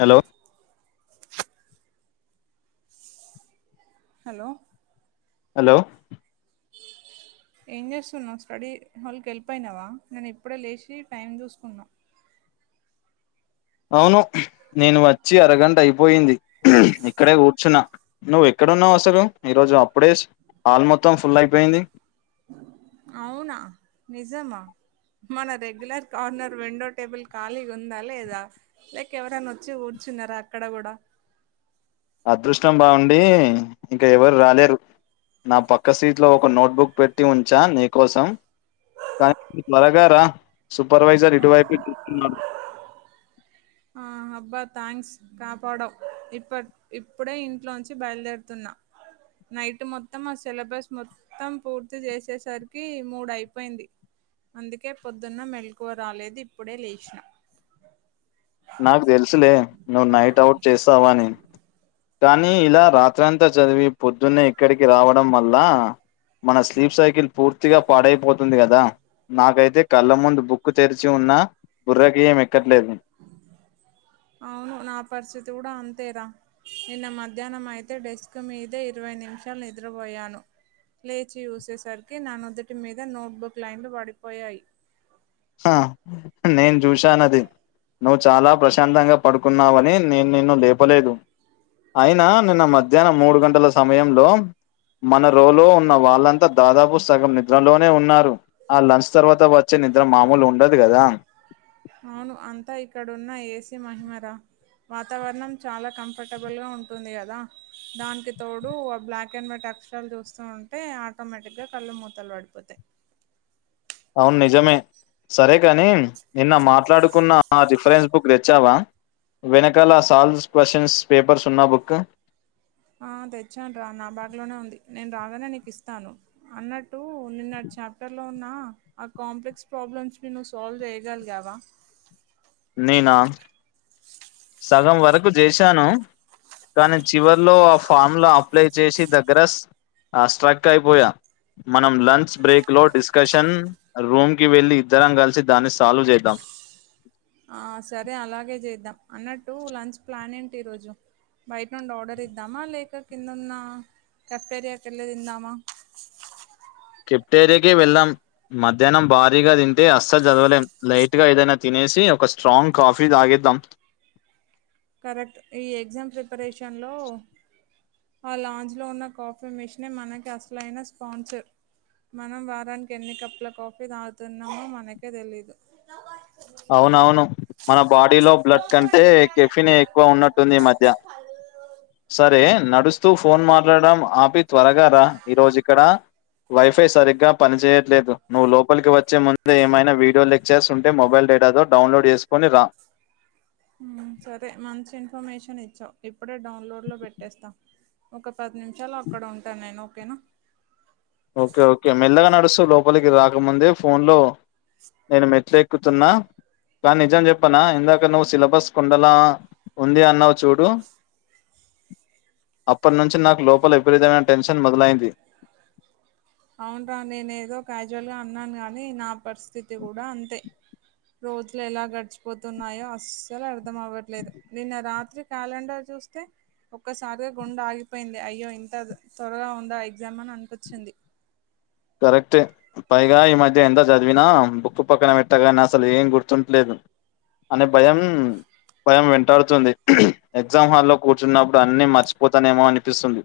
Hello. Hello. Hello. ఏం చేస్తున్నాం study హాల్కి వెళ్ళిపోయినావా నేను ఇప్పుడే లేసి టైం చూసుకున్నా. అవును నేను వచ్చి అరగంట అయిపోయింది ఇక్కడే కూర్చున్నా. నువ్వు ఎక్కడున్నావు అసలు ఈ రోజు అప్పుడేస్ హాల్ మొత్తం ఫుల్ అయిపోయింది. అవునా నిజమా. మన రెగ్యులర్ కార్నర్ విండో టేబుల్ ఖాళీగా ఉందా లేదా లేక ఎవరన్నా వచ్చి కూర్చున్నారా అక్కడ కూడా అదృష్టం బాగుండి ఇంకా ఎవరు రాలేరు నా పక్క సీట్ లో ఒక నోట్ బుక్ పెట్టి ఉంచా నీకోసం కానీ త్వరగా రా సూపర్వైజర్ ఇటువైపే తిరుగుతున్నాడు ఆ అబ్బా థ్యాంక్స్ కాపాడావ్ ఇప్పట్ ఇప్పుడే ఇంట్లో నుంచి బయలుదేరుతున్నా నైట్ మొత్తం మా సిలబస్ మొత్ త్తం పూర్తి చేసేసరికి మూడు అయిపోయింది అందుకే పొద్దున్న మెలకువ రాలేదు ఇప్పుడే లేస్నా నాకు తెలుసులే నువ్వు నైట్ అవుట్ చేస్తావని కానీ ఇలా రాత్రి అంతా చదివి పొద్దున్నే ఇక్కడికి రావడం వల్ల మన స్లీప్ సైకిల్ పూర్తిగా పాడైపోతుంది కదా నాకైతే కళ్ళ ముందు బుక్ తెరిచి ఉన్నా బుర్రకి ఏం ఎక్కట్లేదు అవును నా పరిస్థితి కూడా అంతేరా నిన్న మధ్యాహ్నం అయితే డెస్క్ మీదే ఇరవై నిమిషాలు నిద్రపోయాను లేచి చూసేసరికి నానొదుటి మీద నోట్బుక్ లైన్లు పడిపోయాయి ఆ నేను చూసానది నువ్వు చాలా ప్రశాంతంగా పడుకున్నావని నేను నిన్ను లేపలేదు అయినా నిన్న మధ్యాహ్నం మూడు గంటల సమయంలో మన రోలో ఉన్న వాళ్ళంతా దాదాపు సగం నిద్రలోనే ఉన్నారు ఆ లంచ్ తర్వాత వచ్చే నిద్ర మామూలు ఉండదు కదా అవును అంతా ఇక్కడున్న ఏసీ మహిమరా వాతావరణం చాలా కంఫర్టబుల్గా ఉంటుంది కదా దానికి తోడు ఆ బ్లాక్ అండ్ వైట్ అక్షరాలు చూస్తూ ఉంటే ఆటోమేటిక్ గా కళ్ళు మూతలు పడిపోతాయి అవును నిజమే సరే కాని నిన్న మాట్లాడుకున్న ఆ రిఫరెన్స్ బుక్ తెచ్చావా వెనకాల సాల్వ్స్ క్వశ్చన్స్ పేపర్స్ ఉన్న బుక్ ఆ తెచ్చాన్ రా నా బ్యాగ్ లోనే ఉంది నేను రాగానే నీకు ఇస్తాను అన్నట్టు నిన్నటి చాప్టర్లో ఉన్న ఆ కాంప్లెక్స్ ప్రాబ్లమ్స్ ని నువ్వు సాల్వ్ చేయగలిగావా నేనా సగం వరకు చేశాను కానీ చివరిలో ఆ ఫార్ములా అప్లై చేసే దగ్గర ఆ స్ట్రక్ అయిపోయా మనం లంచ్ బ్రేక్ లో డిస్కషన్ రూమ్ కి వెళ్ళి ఇద్దరం కలిసి దాన్ని సాల్వ్ చేద్దాం ఆ సరే అలాగే చేద్దాం అన్నట్టు లంచ్ ప్లాన్ ఏంటి ఈరోజు బయట నుండి ఆర్డర్ ఇద్దామా లేక కింద ఉన్న క్యాఫ్టీరియా కి ఎళ్ళి తిందామా కెప్టేరియాకి వెళ్ళాం మధ్యాహ్నం భారీగా తింటే అస్సల్ చదవలేం లైట్ గా ఏదైనా తినేసి ఒక స్ట్రాంగ్ కాఫీ తాగేద్దాం కరెక్ట్ ఈ ఎగ్జామ్ ప్రిపరేషన్ లో ఆ లాంజ్ లో ఉన్న కాఫీ మెషనే మనకి అసలైన స్పాన్సర్ మనం వారానికి ఎన్ని కప్పుల కాఫీ తాగుతున్నామో మనకే తెలీదు నో పార్క్ అవునవును మన బాడీలో బ్లడ్ కంటే కెఫినే ఎక్కువ ఉన్నట్టుంది ఈ మధ్య సరే నడుస్తూ ఫోన్ మాట్లాడ ఆపి త్వరగాారా ఈరోోజు ఇక్కడ వైఫై సరిగ్గా పనిచేయ లేదు నువ్వు లోపలికి వచ్చే ముంద ఏమైనా వీడియో లెక్చర్స్ ఉంటే మొబైల్ డేటాతోో డౌన్లోడ్ చేసుకొని రా హ్మ్ సరే మంచి ఇన్ఫర్మేషన్ ఇచ్చావు ఇప్పుడే డౌన్లోడ్లో పెట్టేస్తాం ఒక పది నిమిషాలు అక్కడ ఉంటాను నేను ఓకేనా ఓకే ఓకే మెల్లగా నడుస్తూ లోపలికి రాకముందే ఫోన్ లో నేను మెట్లెక్కుతున్నా కానీ నిజం చెప్పనా ఇందాక నువ్వు సిలబస్ కొండలా ఉంది అన్నావు చూడు అప్పటి నుంచి నాకు లోపల విపరీతమైన టెన్షన్ మొదలైంది అవునరా నేనే ఏదో క్యాజువల్గా అన్నాను కాగాని నా పరిస్థితి కూడా అంతే రోజులు ఎలా గడిచిపోతున్నాయో అస్సలు అర్థం అవ్వట్లేదు నిన్న రాత్రి క్యాలెండర్ చూస్తే ఒక్కసారిగా గుండె ఆగిపోయింది అయ్యో ఇంత త్వరగా ఉందా ఎగ్జామ్ అని అనిపచ్చింది కరెక్ట్ ఏ పైగా ఈ మధ్య ఎంత చదివినా బుక్కు పక్కన పెట్టగానే అసలు ఏం గుర్తుట్లేదు అనె భయం భయం వెంటాడుతుంది ఎగ్జామ్ హాల్లో కూర్చున్నప్పుడు అన్నీ మర్చిపోతానేమో అనిపిస్తుంది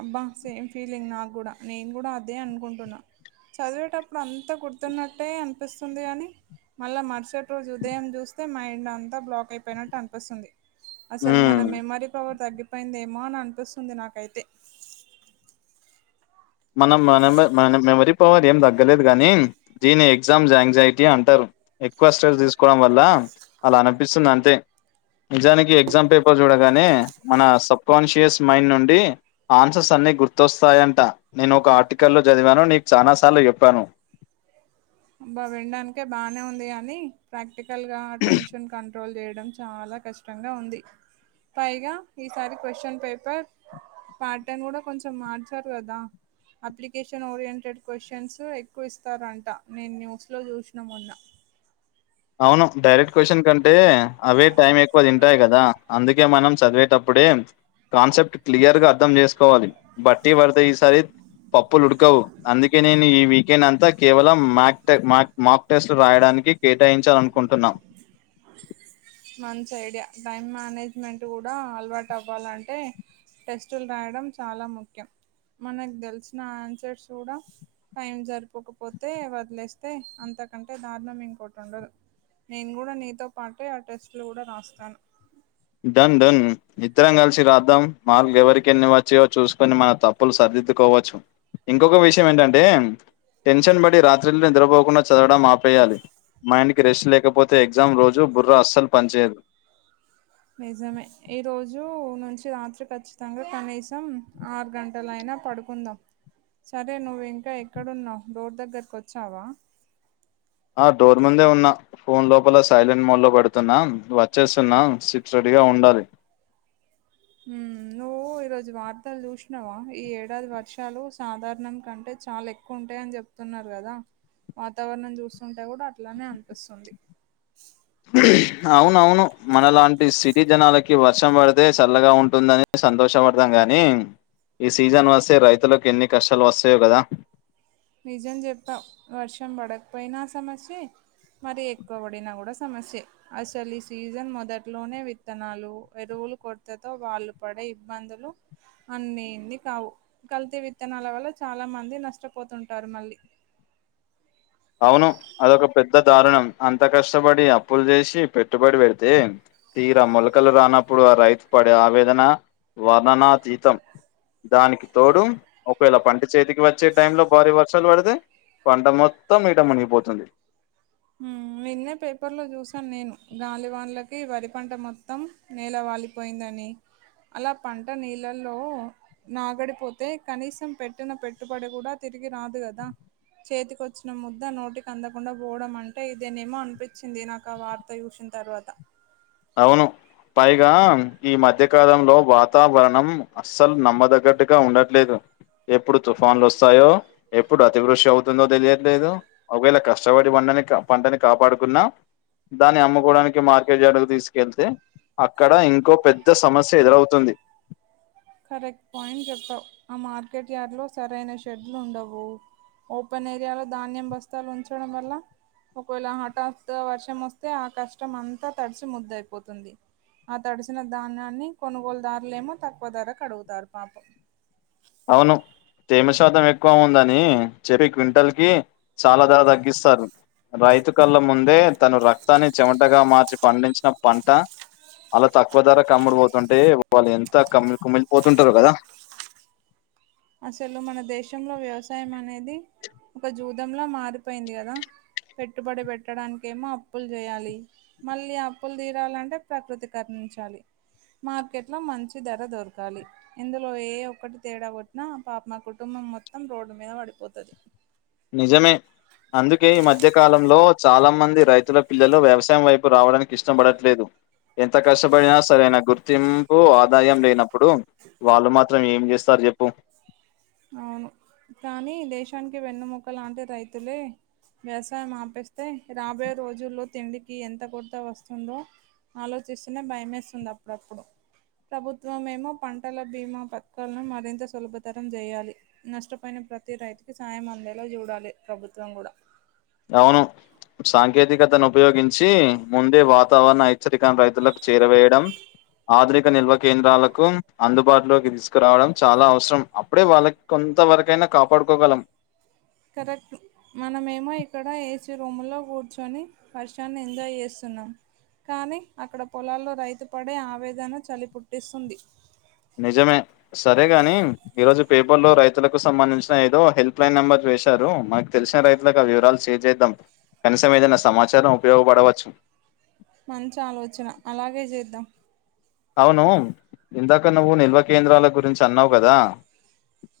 అబ్బా సేమ్ ఫీలింగ్ నాకు కూడా నేను కూడా అదే అనుకుంటున్నా చదివేటప్పుడు అంతా గుర్తున్నట్టే అనిపిస్తుంది కానీ మళ్ళా మరుసటి రోజు ఉదయం చూస్తే మైండ్ అంతా బ్లాక్ అయిపోయినట్టు అనిపిస్తుంది అసలు మ్మ్. మన మెమరీ పవర్ తగ్గిపోయిందేమో అని అనిపిస్తుంది నాకైతే మన మన మన మెమరీ పవర్ ఏం తగ్గలేదు గాని దీని ఎగ్జామ్స్ ఎయాంగ్జైటీ అంటారు ఎక్కువ స్ట్రెస్ తీసుకోవడం వల్ల అలా అనిపిస్తుంది అంతే నిజానికి ఎగ్జామ్ పేపర్ చూడగానే మన సబ్కాన్షియస్ మైండ్ నుండి ఆన్సర్స్ అన్ని గుర్తొస్తాయంట నేను ఒక ఆర్టికల్లో చదివాను నీకు చాలా సార్లు చెప్పాను అబ్బా వినడానికే బాగానే ఉంది అని ప్రాక్టికల్ గా టెన్షన్ ట్రోల్ చేయడం చాలా కష్టంగా ఉంది పైగా ఈసారి క్వశ్చన్ పేపర్ పాయటన్ కూడా కొంచం మార్చారు కదా అప్లికేషన్ ఓరియంటెడ్ క్వశ్చన్స్ ఎక్కువ ఇస్తారంట నేను న్యూస్ లో చూసినా మొన్న అవును డైరెక్ట్ క్వ్చన్ కంటే అవే టైం ఎక్కువ తింటాయి కదా అందుకే ఇగ మనం చదివేటప్పుడే కాన్సెప్ట్ క్లియర్ గా అర్థం చేసుకుం కోవాలి బట్టి పడితే ఈసారి పప్పులు ఉడకవు అందుకే నేను ఈ వీకెండ్ అంతా కేవలం మ్యాట్ మ్యా మాక్ టెస్ట్లు రాయడానికి కేటాయించాలనుకుంటున్నా మంచి ఐడియా టైం మేనేజ్మెంట్ కూడా అలవాటు అవ్వాలంటే టెస్టులు రాయడం చాలా ముఖ్యం మనకు తెలిసిన ఆన్సర్స్ కూడా టైం సరిపోకపోతే వదిలేస్తే అంతకంటే దారుణం ఇంకోటి ఉండదు నేను కూడా నీతో పాటే ఆ టెస్ట్లు కూడా రాస్తాను ధన్ ధన్ ఇద్దరం కలిసి రాద్దాం మార్కులు ఎవరికి ఎన్ని వచ్చాయో చూసుకొని మన తప్పులు సరిదిద్దుకోవచ్చు ఇంకొక విషయం ఏంటంటే టెన్షన్ పడి రాత్రిలు నిద్రపోకుండా చదవడం ఆపేయాలి మైండ్ కి రెస్ట్ లేకపోతే ఎగ్జామ్ రోజు బుర్ర అస్సలు పనిచయదు నిజమే ఈరోజు నుంచి రాత్రి ఖచ్చితంగా కనీసం ఆరు గంటల అయినా పడుకుందాం సరే నువ్వు ఇంకా ఎక్కడున్నావ్ డోర్ దగ్గరకి వచ్చావా ఆ డోర్ ముందే ఉన్నా ఫోన్ లోపల సైలెంట్ మోడ్లో పెడుతున్నా వచ్చేస్తున్నా సిక్స్ రెడీగా ఉండాలి నువ్వు ఈ రోజు వార్తలు చూసినావా ఈ ఏడాది వర్షాలు సాధారణం కంటే చాలా ఎ ఉంటాయి అని చెప్తున్నారు కదా వాతావరణం చూస్తుంటే కూడా అట్లనే అనిపిస్తుంది అవును అవును మనలాంటి సిటీ జనాలకి వర్షం పడితే చల్లగా ఉంటుందని సంతోషపడతం గాని ఈ సీజన్ వస్తే రైతులకు ఎన్ని కష్టాలు వస్తాయో కదా నిజం జెప్పావు వర్షం పడకపోయినా సమస్యే మరీ ఎక్కువ పడినా కూడా సమస్యే అసలు ఈ సీజన్ మొదట్లోనే విత్తనాలు ఎరువులు కొరతతో వాళ్ళు పడే ఇబ్బందులు అన్ని ఇన్ని కావు కల్తీ విత్తనాల వల్ల చాలా మంది నష్టపోతుంటారు మళ్ళీ అవును అదొక పెద్ద దారుణం అంత కష్టపడి అప్పులు జేసి పెట్టుబడి పెడితే తీర మొలకలు రానప్పుడు ఆ రైతు పడే ఆవేదన వర్ణనాతీతం దానికి తోడు ఒకవేళ పంట చేతికి వచ్చే టైంలో భారీ వర్షాలు పడితే పంట మొత్తం మీట మునిగిపోతుంది ఉ నిన్నే పేపర్లో చూసాను నేను గాలివాన్లకి వరి పంట మొత్తం నేల వాలిపోయిందని అలా పంట నీళ్ళల్లో నాగడిపోతే కనీసం పెట్టిన పెట్టుబడి కూడా తిరిగి రాదు కదా చేతికిచ్చిన ముద్ద నోటికి అందకుండా పోవడం అంటే ఇదేనేమో అనిపించింది నాకు ఆ వార్త చూసిన తర్వాత అవును పైగా ఈ మధ్యకాలంలో వాతావరణం అస్సలు నమ్మదగ్గట్టుగా ఉండట్లేదు ఎప్పుడు తుఫాన్లు వస్తాయో ఎప్పుడు అతివృష్ అవుతుందో తెలియట్లేదు ఒకవేళ కష్టపడి పంటని పంటని కాపాడుకున్నా దాన్ని అమ్ముకోవడానికి మార్కెట్ యార్డు తీసుకెళ్తే అక్కడ ఇంకో పెద్ద సమస్య ఎదురవుతుంది కరెక్ట్ పాయింట్ చెప్పావ్ ఆ మార్కెట్ యార్డ్లో సరైన షెడ్లు ఉండవు ఓపెన్ ఏరియాలో ధాన్యం బస్తాలు ఉంచడం వల్ల ఒకవేళ హఠాత్ వర్షం వస్తే ఆ కష్టం అంతా తడిసి ముద్ద అయిపోతుంది ఆ తడిసిన ధాన్యాన్ని కొనుగోలుదార్లేమో తక్కువ ధరకడుగుతారు పాప అవును తేమ శాతం ఎక్కువ ఉందని చెప్పి క్వింటల్ కి చాలా ధర తగ్గిస్తారు రైతు కల్ల ముందే తను రక్తాన్ని చెమటగా మార్చి పండించిన పంట అలా తక్కువ ధరకమ్ముడి పోతుంటే వాళ్ళు ఎంత కమ్మి కుమ్మిలిపోతుంటారు కదా అసలు మన దేశంలో వ్యవసాయం అనేది ఒక జూదంలా మారిపోయింది కదా పెట్టుబడి పెట్టడానికేమో అప్పులు జేయాలి మళ్ళీ అప్పులు తీరాలంటే ప్రకృతి కరణించాలి మార్కెట్లో మంచి ధర దొరకాలి ఇందులో ఏ ఒక్కటి తేడా కొ నా పాపం కుటుంబం మొత్తం రోడ్డు మీద పడిపోతది నిజమే అందుకే ఈ మధ్య కాలంలో చాలా మంది రైతుల పిల్లలు వ్యవసాయం వైపు రావడానికి ఇష్టపడట్లేదు ఎంత కష్టపడినా సరైన గుర్తింపు ఆదాయం లేనప్పుడు వాళ్ళు మాత్రం ఏం జేస్తారు చెప్పు అవును కానీ దేశానికి వెన్నుముక లాంటి రైతులే వ్యవసాయం ఆపేస్తే రాబోయే రోజుల్లో తిండికి ఎంత కొర్త వస్తుందో ఆలోచిస్తూనే భయమేస్తుంది అప్పుడప్పుడు ప్రభుత్వమెమో పంటల బీమా పథకాలను మరింత సులభతరం చేయాలి నష్టపోయిన ప్రతి రైతుకి సాయం అందేలా చూడాలి ప్రభుత్వం గూడ అవును సాంకేతికతను ఉపయోగించి ముందే వాతావరణ హెచ్చరికను రైతులకు చేరవేయడం ఆధునిక నిల్వ కేంద్రాలకు అందుబాటులోకి తీసుకురావడం చాలా అవ్సరం అప్పుడే వాళ్ళక్ కొంతవరకైనా కాపాడుకోగలం కరెక్ట్ మనమేమో ఇక్కడ ఏసీ రూమ్లో కూర్చొని వర్షాన్ని ఎంజాయ్ చేస్తున్నాం కానీ అక్కడ పొలాల్లో రైతు పడే ఆవేదన చలి పుట్టిస్తుంది నిజమే సరే గాని ఈరోజు పేపర్లో రైతులకు సంబంధించిన ఏదో హెల్ప్ లైన్ నెంబర్ వేసారు మనక్ తెలిసిన రైతులకు ఆ వివరాలు షేర్ చేద్దాం కనీసం ఏదనా సమాచారం ఉపయోగపడవచ్చు మంచి ఆలోచన అలాగే చేద్దాం అవును ఇందాక నువ్వు నిల్వ కేంద్రాల గురించి అన్నావ్ కదా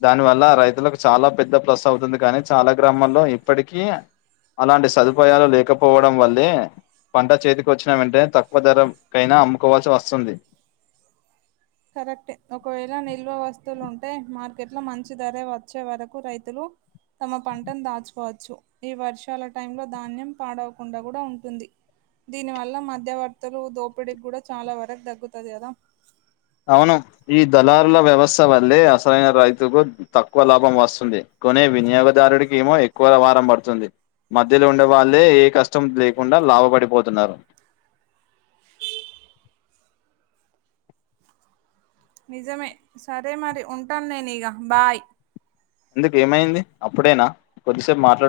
దాని వల్ల రైతులకు చాలా పెద్ద ప్లస్ అవుతుంది కానీ చాలా గ్రామాల్లో ఇప్పటికీ అలాంటి సదుపాయాలు లేకపోవడం వల్లే పంట చేతికి వచ్చిన వెంటనే తక్కువ ధర కైనా అమ్ముకోవాల్సి వస్తుంది కరెక్టె ఒకవేళ నిల్వ వస్తువులుంటే మార్కెట్లో మంచి ధర వచ్చే వరకు రైతులు తమ పంటను దాచుకోవచ్చు ఈ వర్షాల టైంలో ధాన్యం పాడవకుండా కూడా ఉంటుంది దీనివల్ల మధ్యవర్తులు దోపిడీకి కూడా చాలా వరకు తగ్గుతది కదా అవును ఈ దళారుల వ్యవస్థ వల్లే అసలైన రైతుకు తక్కువ లాభం వస్తుంది కొనే వినియోగదారుడికేమో ఎక్కువ వారం పడుతుంది మధ్యలో ఉండే వాళ్ళే ఏ కష్టం లేకుండా లాభ పడిపోతున్నారు నిజమే సరే మరి ఉంటాను నేను ఇగ బాయ్ ఎందుకేమైంది అప్పుడెనా కొద్దిసేపు మాట్లాడొ